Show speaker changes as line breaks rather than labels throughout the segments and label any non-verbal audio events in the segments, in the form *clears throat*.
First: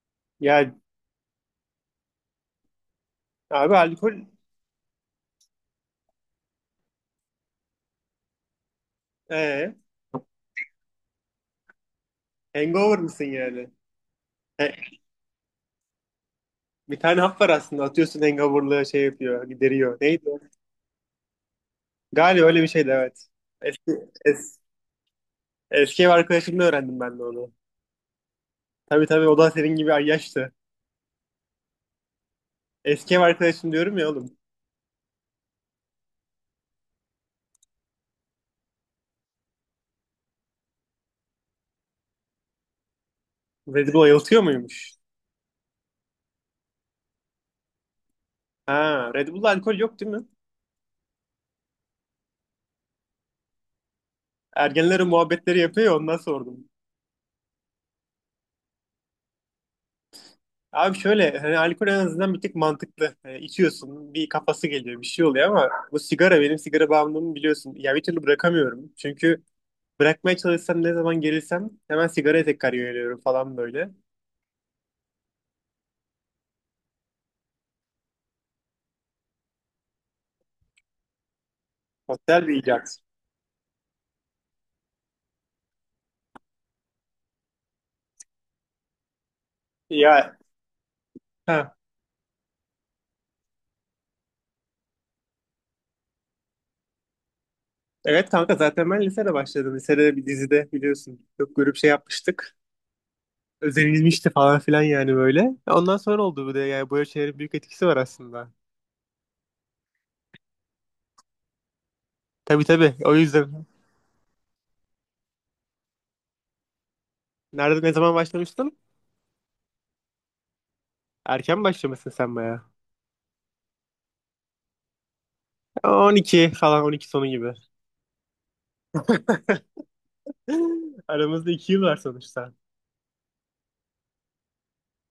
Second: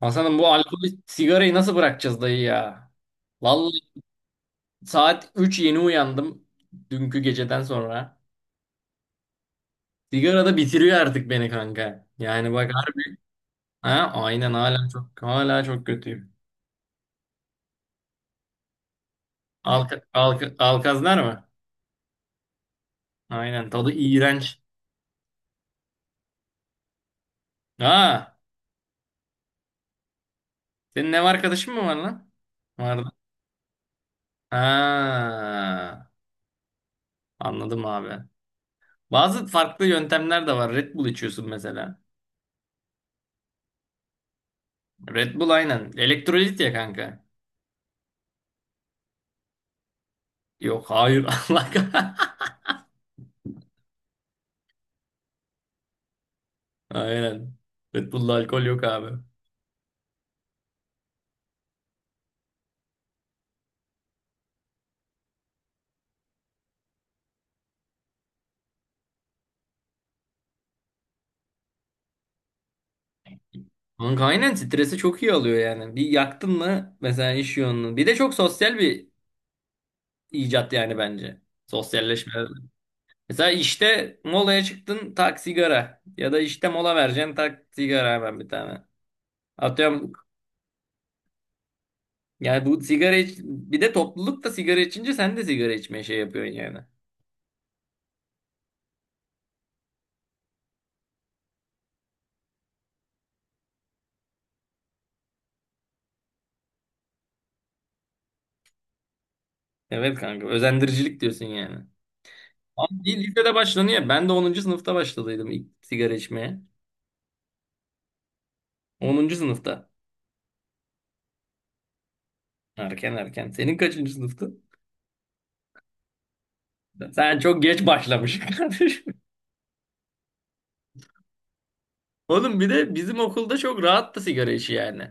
Hasan'ım, bu
Ya
alkolü sigarayı nasıl bırakacağız dayı ya?
abi
Vallahi
alkol
saat 3 yeni uyandım dünkü geceden sonra.
ee,
Sigara da bitiriyor artık beni, kanka. Yani bak,
hangover
harbi.
mısın yani?
Ha, aynen,
He,
hala çok kötüyüm.
bir tane hap var aslında atıyorsun hangoverlığı şey yapıyor gideriyor. Neydi o?
Alkazlar mı?
Galiba öyle bir şeydi, evet.
Aynen, tadı
Eski, es,
iğrenç.
Eski ev arkadaşımla öğrendim ben de onu.
Ha,
Tabii tabii, o da senin gibi ay yaştı.
senin ev arkadaşın mı var lan? Vardı.
Eski ev arkadaşım diyorum ya oğlum.
Ha, anladım abi. Bazı farklı yöntemler de var. Red Bull içiyorsun mesela.
Red Bull ayıltıyor muymuş?
Red Bull, aynen. Elektrolit ya, kanka.
Ha, Red Bull'da alkol yok değil mi?
Yok, hayır. *laughs*
Ergenlerin muhabbetleri yapıyor ya, ondan sordum.
Aynen. Red Bull'da alkol yok abi.
Abi şöyle, hani alkol en azından bir tık mantıklı. Hani içiyorsun, bir kafası geliyor, bir şey oluyor ama bu sigara, benim sigara bağımlılığımı biliyorsun. Ya bir türlü bırakamıyorum. Çünkü bırakmaya çalışsam, ne zaman gerilsem hemen sigaraya tekrar yöneliyorum falan böyle.
Kanka aynen, stresi çok iyi alıyor yani. Bir yaktın mı, mesela iş yoğunluğu. Bir de çok sosyal bir icat yani, bence. Sosyalleşme.
Otel bir icat.
Mesela işte molaya çıktın, tak sigara. Ya da işte mola vereceksin, tak sigara hemen bir tane. Atıyorum.
Ya, ha.
Yani bu bir de topluluk da sigara içince sen de sigara içmeye şey yapıyorsun yani.
Evet kanka, zaten ben lisede başladım. Lisede bir dizide biliyorsun. Çok grup şey yapmıştık. Özenilmişti falan filan yani böyle. Ondan sonra oldu bu da, yani böyle şeylerin büyük etkisi var aslında.
Evet kanka, özendiricilik diyorsun yani.
Tabii
Ama
tabii, o
bir lisede
yüzden.
başlanıyor. Ben de onuncu sınıfta başladıydım ilk sigara içmeye.
Nerede, ne zaman başlamıştın?
Onuncu sınıfta.
Erken başlamışsın sen baya.
Erken, erken. Senin kaçıncı sınıftı?
12 falan, 12 sonu
Sen
gibi.
çok geç başlamışsın *laughs* kardeşim.
*laughs* Aramızda 2 yıl var sonuçta.
Oğlum, bir de bizim okulda çok rahattı sigara işi yani.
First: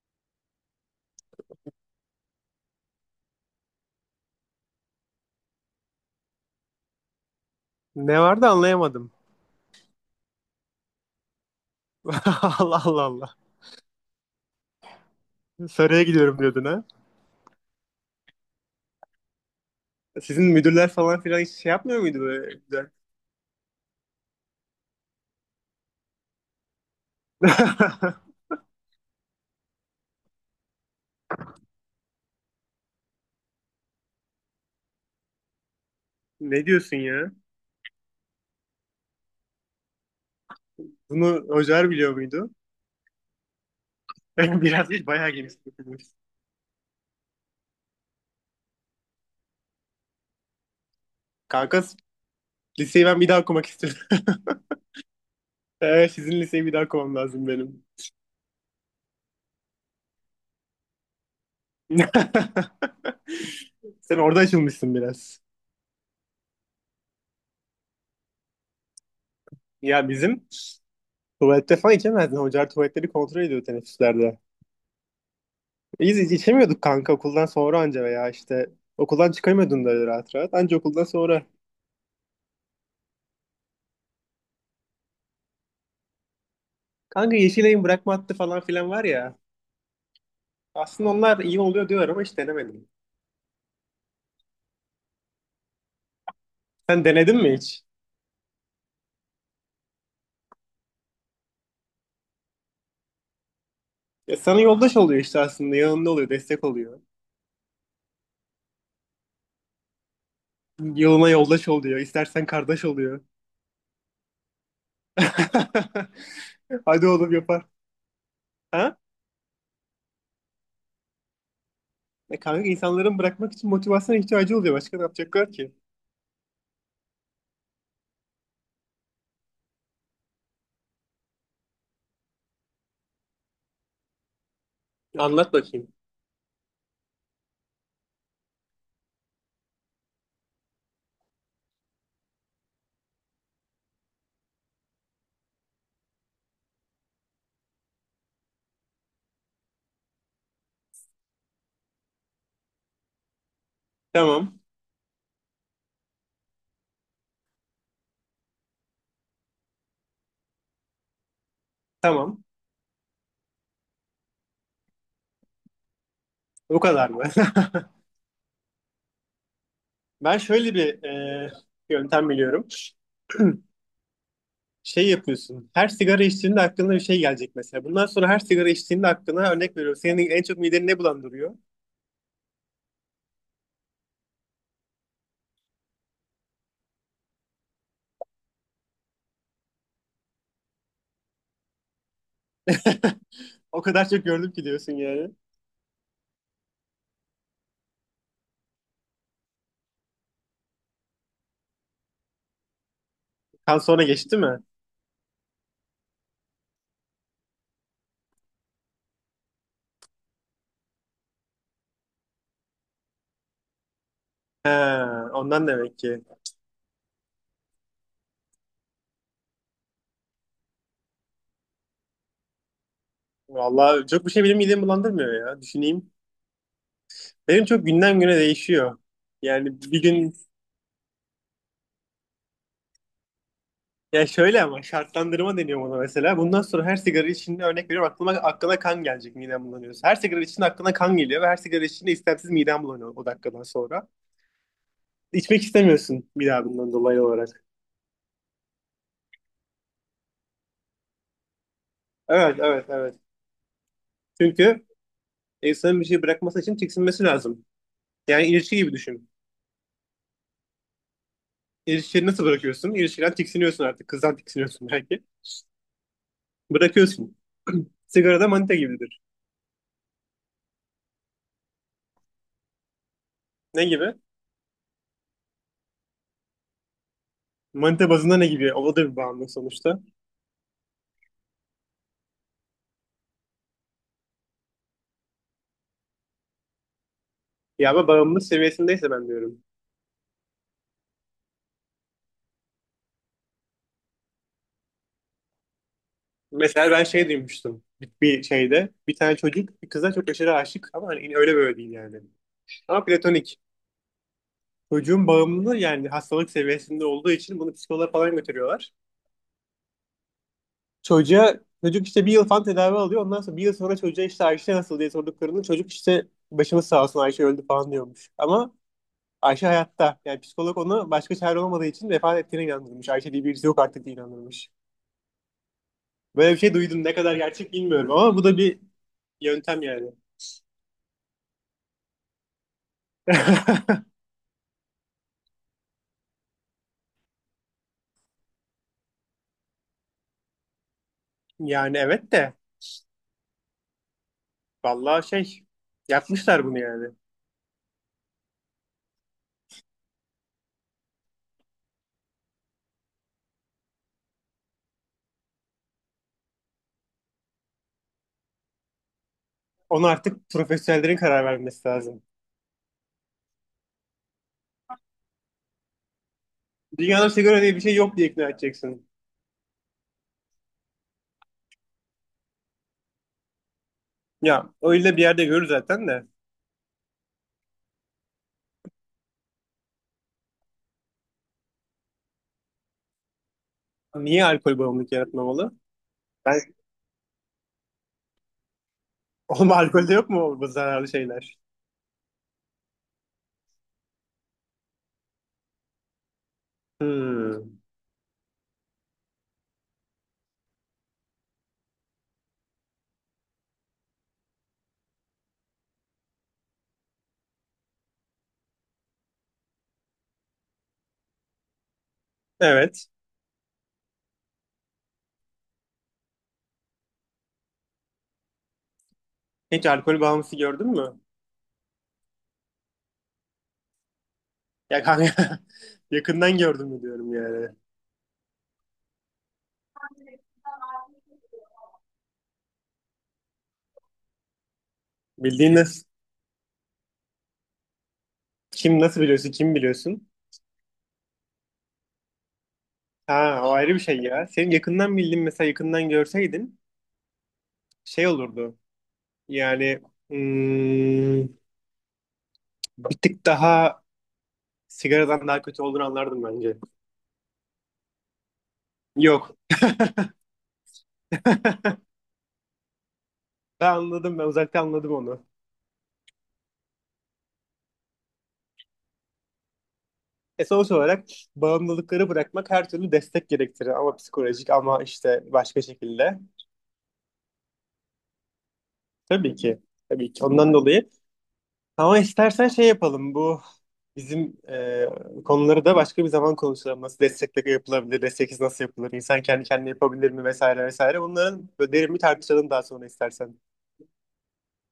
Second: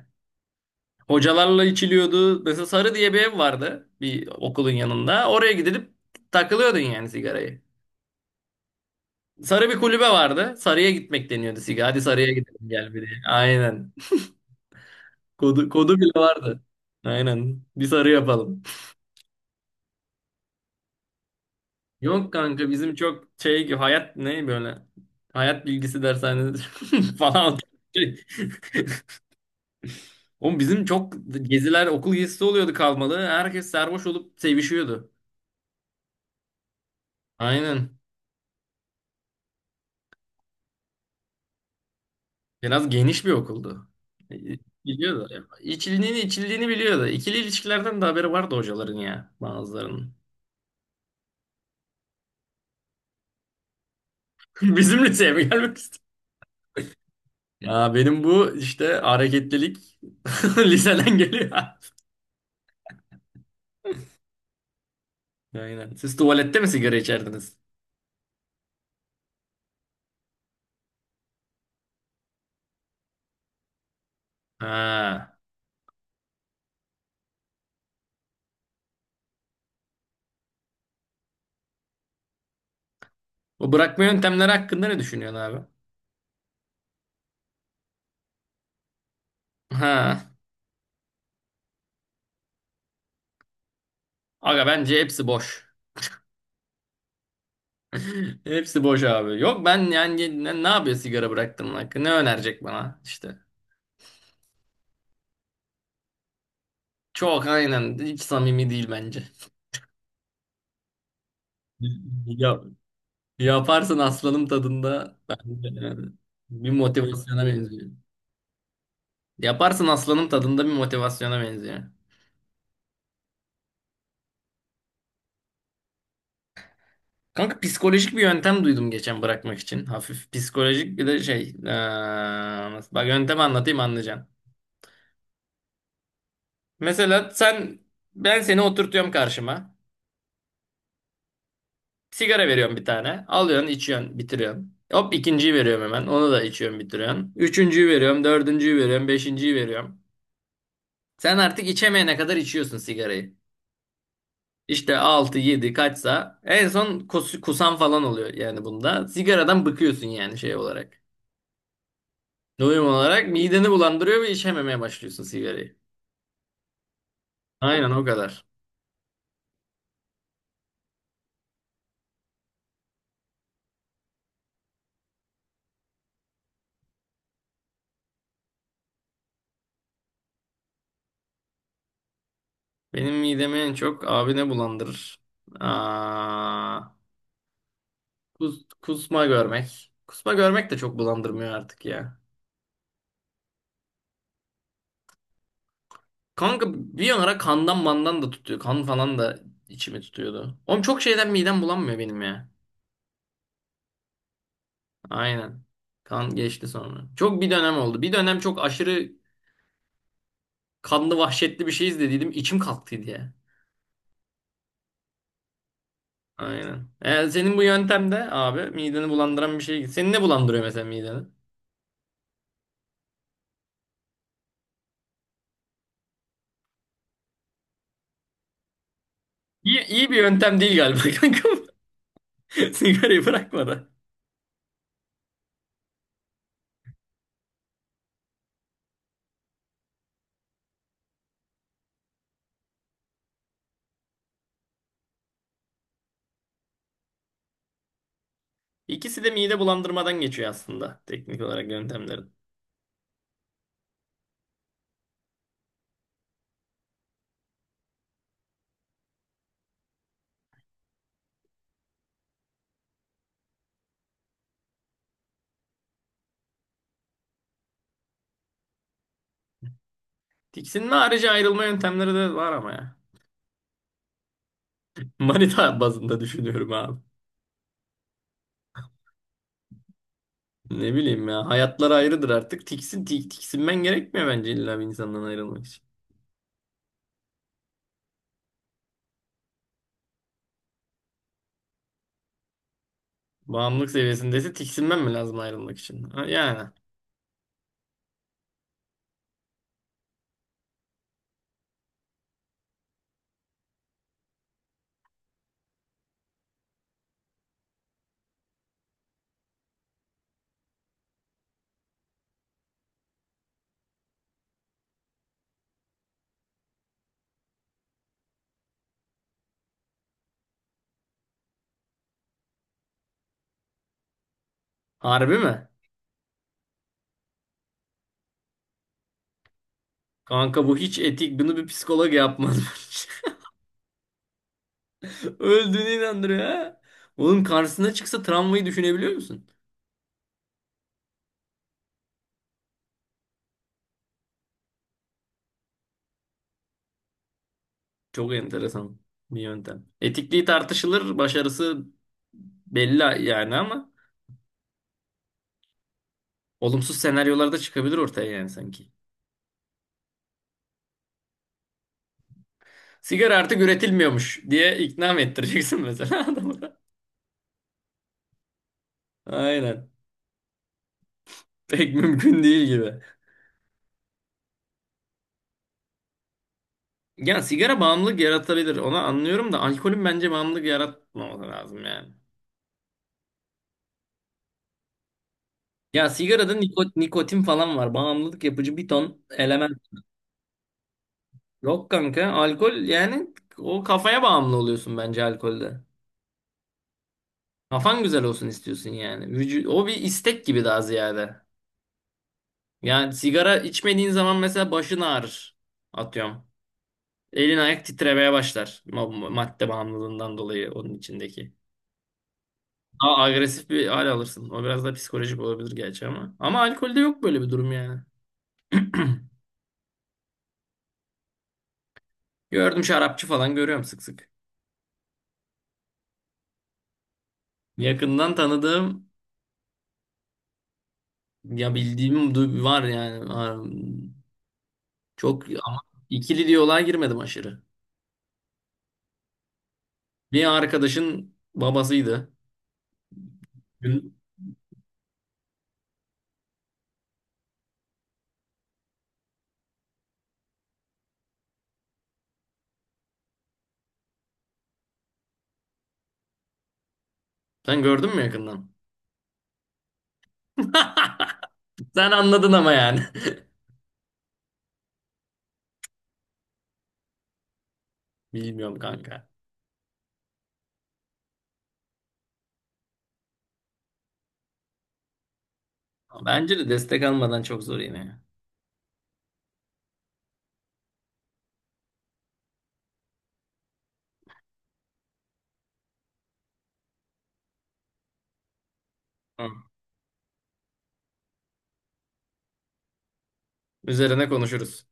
Hocalarla içiliyordu. Mesela Sarı diye bir ev vardı bir okulun yanında. Oraya gidip takılıyordun yani, sigarayı.
Ne vardı, anlayamadım.
Sarı bir kulübe vardı. Sarı'ya gitmek deniyordu sigara. Hadi Sarı'ya
*laughs*
gidelim
Allah
gel bir
Allah
diye.
Allah.
Aynen. Kodu
Saraya
bile
gidiyorum
vardı.
diyordun ha.
Aynen. Bir Sarı yapalım.
Sizin müdürler falan filan hiç şey yapmıyor muydu
Yok
böyle
kanka,
güzel?
bizim çok şey, hayat ne böyle, hayat bilgisi dershanesi *laughs* falan.
*laughs*
Oğlum bizim çok okul gezisi oluyordu kalmalı. Herkes sarhoş olup sevişiyordu.
Ne diyorsun ya?
Aynen.
Bunu hocalar biliyor muydu?
Biraz geniş bir okuldu. E, e,
*laughs* Biraz değil, bayağı
Biliyordu.
geniş okumuş.
İçiliğini biliyordu. İkili ilişkilerden de haberi vardı hocaların, ya bazılarının.
Kanka, liseyi ben bir daha okumak istiyorum. *laughs*
*laughs* Bizim liseye mi gelmek istiyor?
Sizin liseyi bir daha okumam lazım benim.
Ya benim bu işte hareketlilik *laughs* liseden geliyor.
*laughs* Sen orada açılmışsın biraz.
Aynen. Siz tuvalette mi sigara içerdiniz?
Ya bizim tuvalette falan içemezdin. Hocalar tuvaletleri kontrol ediyor teneffüslerde.
Ha.
Biz hiç içemiyorduk kanka, okuldan sonra anca, veya işte okuldan çıkamıyordun da öyle rahat rahat. Anca okuldan sonra.
O bırakma yöntemleri hakkında ne düşünüyorsun abi?
Kanka, Yeşilay'ın bırakma hattı falan filan var ya.
Ha.
Aslında onlar iyi oluyor diyorlar ama hiç denemedim.
Aga, bence hepsi boş.
Sen denedin mi hiç?
*laughs* Hepsi boş abi. Yok ben yani ne yapıyor sigara bıraktığımın hakkı? Ne önerecek bana işte?
Ya sana yoldaş oluyor işte aslında. Yanında oluyor, destek oluyor.
Çok aynen, hiç samimi değil bence.
Yoluna yoldaş oluyor. İstersen
Ya,
kardeş oluyor.
yaparsın aslanım tadında, bence yani bir
*laughs* Hadi oğlum,
motivasyona
yapar.
benziyor.
Ha?
Yaparsın aslanım tadında bir motivasyona benziyor.
E kanka, insanların bırakmak için motivasyona ihtiyacı oluyor. Başka ne yapacaklar ki?
Kanka, psikolojik bir yöntem duydum geçen bırakmak için. Hafif psikolojik bir de şey. Bak yöntemi anlatayım, anlayacaksın.
Anlat bakayım.
Mesela sen, ben seni oturtuyorum karşıma. Sigara veriyorum bir tane. Alıyorsun, içiyorsun, bitiriyorsun. Hop, ikinciyi veriyorum hemen. Onu da içiyorsun, bitiriyorsun. Üçüncüyü veriyorum, dördüncüyü veriyorum, beşinciyi veriyorum. Sen artık içemeyene kadar içiyorsun sigarayı.
Tamam.
İşte 6 7 kaçsa, en son kusan falan oluyor yani bunda. Sigaradan bıkıyorsun yani, şey olarak.
Tamam.
Doyum olarak mideni bulandırıyor ve içememeye başlıyorsun sigarayı.
O kadar mı? *laughs*
Aynen, o kadar.
Ben şöyle bir yöntem biliyorum. Şey yapıyorsun. Her sigara içtiğinde aklına bir şey gelecek mesela. Bundan sonra her sigara içtiğinde aklına, örnek veriyorum, senin en çok mideni ne bulandırıyor?
Benim midemi en çok abi ne bulandırır? Aa, Kusma görmek. Kusma görmek de çok bulandırmıyor artık ya.
*laughs* O kadar çok gördüm ki diyorsun yani.
Kanka bir ara kandan mandan da tutuyor. Kan falan da içimi tutuyordu. Oğlum çok şeyden midem bulanmıyor benim ya.
Kan sonra geçti mi?
Aynen. Kan geçti sonra. Çok bir dönem oldu. Bir dönem çok aşırı kanlı vahşetli bir şey izlediydim. İçim kalktıydı ya.
He, ondan demek ki.
Aynen. Yani senin bu yöntemde de abi, mideni bulandıran bir şey. Seni ne bulandırıyor mesela mideni?
Vallahi çok bir şey benim midemi bulandırmıyor ya. Düşüneyim. Benim çok günden güne değişiyor. Yani bir
İyi bir
gün.
yöntem değil galiba *laughs* kanka. Sigarayı bırakmadan.
Ya şöyle, ama şartlandırma deniyor buna mesela. Bundan sonra her sigara içinde, örnek veriyorum, aklıma aklına kan gelecek midem bulanıyorsa. Her sigara içinde aklına kan geliyor ve her sigara içinde istemsiz midem bulanıyor o dakikadan sonra. İçmek istemiyorsun bir daha bundan dolayı olarak.
İkisi de mide bulandırmadan geçiyor aslında, teknik olarak, yöntemlerin.
Evet evet evet. Çünkü insanın bir şey bırakması için tiksinmesi lazım. Yani ilişki gibi düşün. İlişkiyi nasıl bırakıyorsun? İlişkiden tiksiniyorsun artık. Kızdan tiksiniyorsun belki. Bırakıyorsun. *clears throat* Sigara da manita gibidir.
Tiksinme harici ayrılma yöntemleri de var ama ya.
Ne gibi?
Manita bazında düşünüyorum abi.
Manita bazında ne gibi? O da bir bağımlılık sonuçta.
Ne bileyim ya, hayatlar ayrıdır artık. Tiksinmen gerekmiyor bence illa bir insandan ayrılmak için.
Ya ama bağımlılık seviyesindeyse ben diyorum.
Bağımlılık seviyesindeyse tiksinmen mi lazım ayrılmak için? Ha, yani.
Mesela ben şey duymuştum bir şeyde. Bir tane çocuk bir kıza çok aşırı aşık ama hani öyle böyle değil yani. Ama platonik. Çocuğun bağımlılığı yani hastalık seviyesinde olduğu için bunu psikoloğa falan götürüyorlar. Çocuğa, çocuk işte 1 yıl falan tedavi alıyor. Ondan sonra 1 yıl sonra çocuğa işte Ayşe nasıl diye sorduklarında çocuk işte başımız sağ olsun, Ayşe öldü falan diyormuş. Ama Ayşe hayatta. Yani psikolog onu, başka çare olmadığı için, vefat ettiğine inandırmış. Ayşe diye birisi yok artık diye inandırmış.
Harbi mi?
Böyle bir şey duydum. Ne kadar gerçek bilmiyorum ama bu da bir yöntem yani.
Kanka bu hiç etik. Bunu bir psikolog yapmaz bence.
*laughs*
*laughs* Öldüğünü inandırıyor ha. Oğlum, karşısına çıksa, travmayı düşünebiliyor musun?
Yani evet de, vallahi şey yapmışlar bunu yani.
Çok enteresan bir yöntem. Etikliği tartışılır, başarısı belli yani, ama olumsuz senaryolar da çıkabilir ortaya yani, sanki.
Onu artık profesyonellerin karar vermesi lazım.
Sigara artık üretilmiyormuş diye ikna mı ettireceksin mesela *laughs* adamı da?
Dünyada sigara diye bir şey yok diye ikna edeceksin.
Aynen. Pek mümkün değil gibi.
Ya öyle bir yerde görür zaten de.
Yani sigara bağımlılık yaratabilir. Onu anlıyorum da alkolün bence bağımlılık yaratmaması lazım yani.
Niye alkol bağımlılık yaratmamalı?
Ya sigarada
Ben
nikotin falan var. Bağımlılık yapıcı bir ton
*laughs* oğlum
element.
alkolde yok mu bu zararlı şeyler?
Yok kanka. Alkol yani, o kafaya bağımlı oluyorsun bence alkolde.
Hmm.
Kafan güzel olsun istiyorsun yani. O bir istek gibi daha ziyade. Yani sigara içmediğin zaman mesela başın ağrır. Atıyorum. Elin ayak titremeye başlar. Madde bağımlılığından dolayı, onun içindeki.
Evet.
Daha agresif bir hal alırsın. O biraz da psikolojik olabilir gerçi ama. Ama alkolde yok böyle bir durum yani. *clears throat*
Hiç alkol bağımlısı gördün mü?
Gördüm, şarapçı falan görüyorum sık sık.
Ya kanka *laughs* yakından gördün mü diyorum yani.
Yakından tanıdığım ya bildiğim var yani. Var. Çok,
Bildiğin
ama
nasıl,
ikili diyaloğa girmedim aşırı.
kim nasıl biliyorsun, kim biliyorsun?
Bir arkadaşın babasıydı.
Ha, o ayrı bir
Gün-
şey ya. Senin yakından bildiğin mesela, yakından görseydin şey olurdu. Yani, hmm, bir tık daha sigaradan daha kötü olduğunu anlardım bence.
Sen gördün mü yakından?
Yok.
*laughs* Sen anladın ama yani.
Ben anladım. Ben uzaktan anladım onu.
*laughs* Bilmiyorum kanka.
E sonuç olarak bağımlılıkları bırakmak her türlü destek gerektirir. Ama psikolojik, ama işte başka şekilde.
Bence de destek almadan çok zor yine, ya.
Tabii ki. Tabii ki. Ondan dolayı. Ama istersen şey yapalım. Bu bizim konuları da başka bir zaman konuşalım. Nasıl destekle yapılabilir? Desteksiz nasıl yapılır? İnsan
Hı.
kendi kendine yapabilir mi? Vesaire vesaire. Bunların böyle derin bir tartışalım daha sonra istersen.
Üzerine konuşuruz.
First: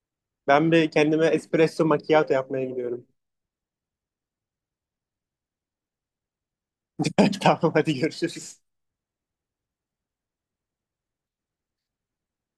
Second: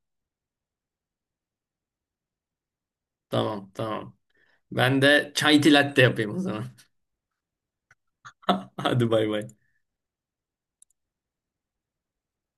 Ben bir kendime espresso macchiato yapmaya gidiyorum.
Tamam, tamam. Ben de çay tilatte yapayım o zaman.
*laughs* Tamam hadi görüşürüz.
*laughs* Hadi bay bay.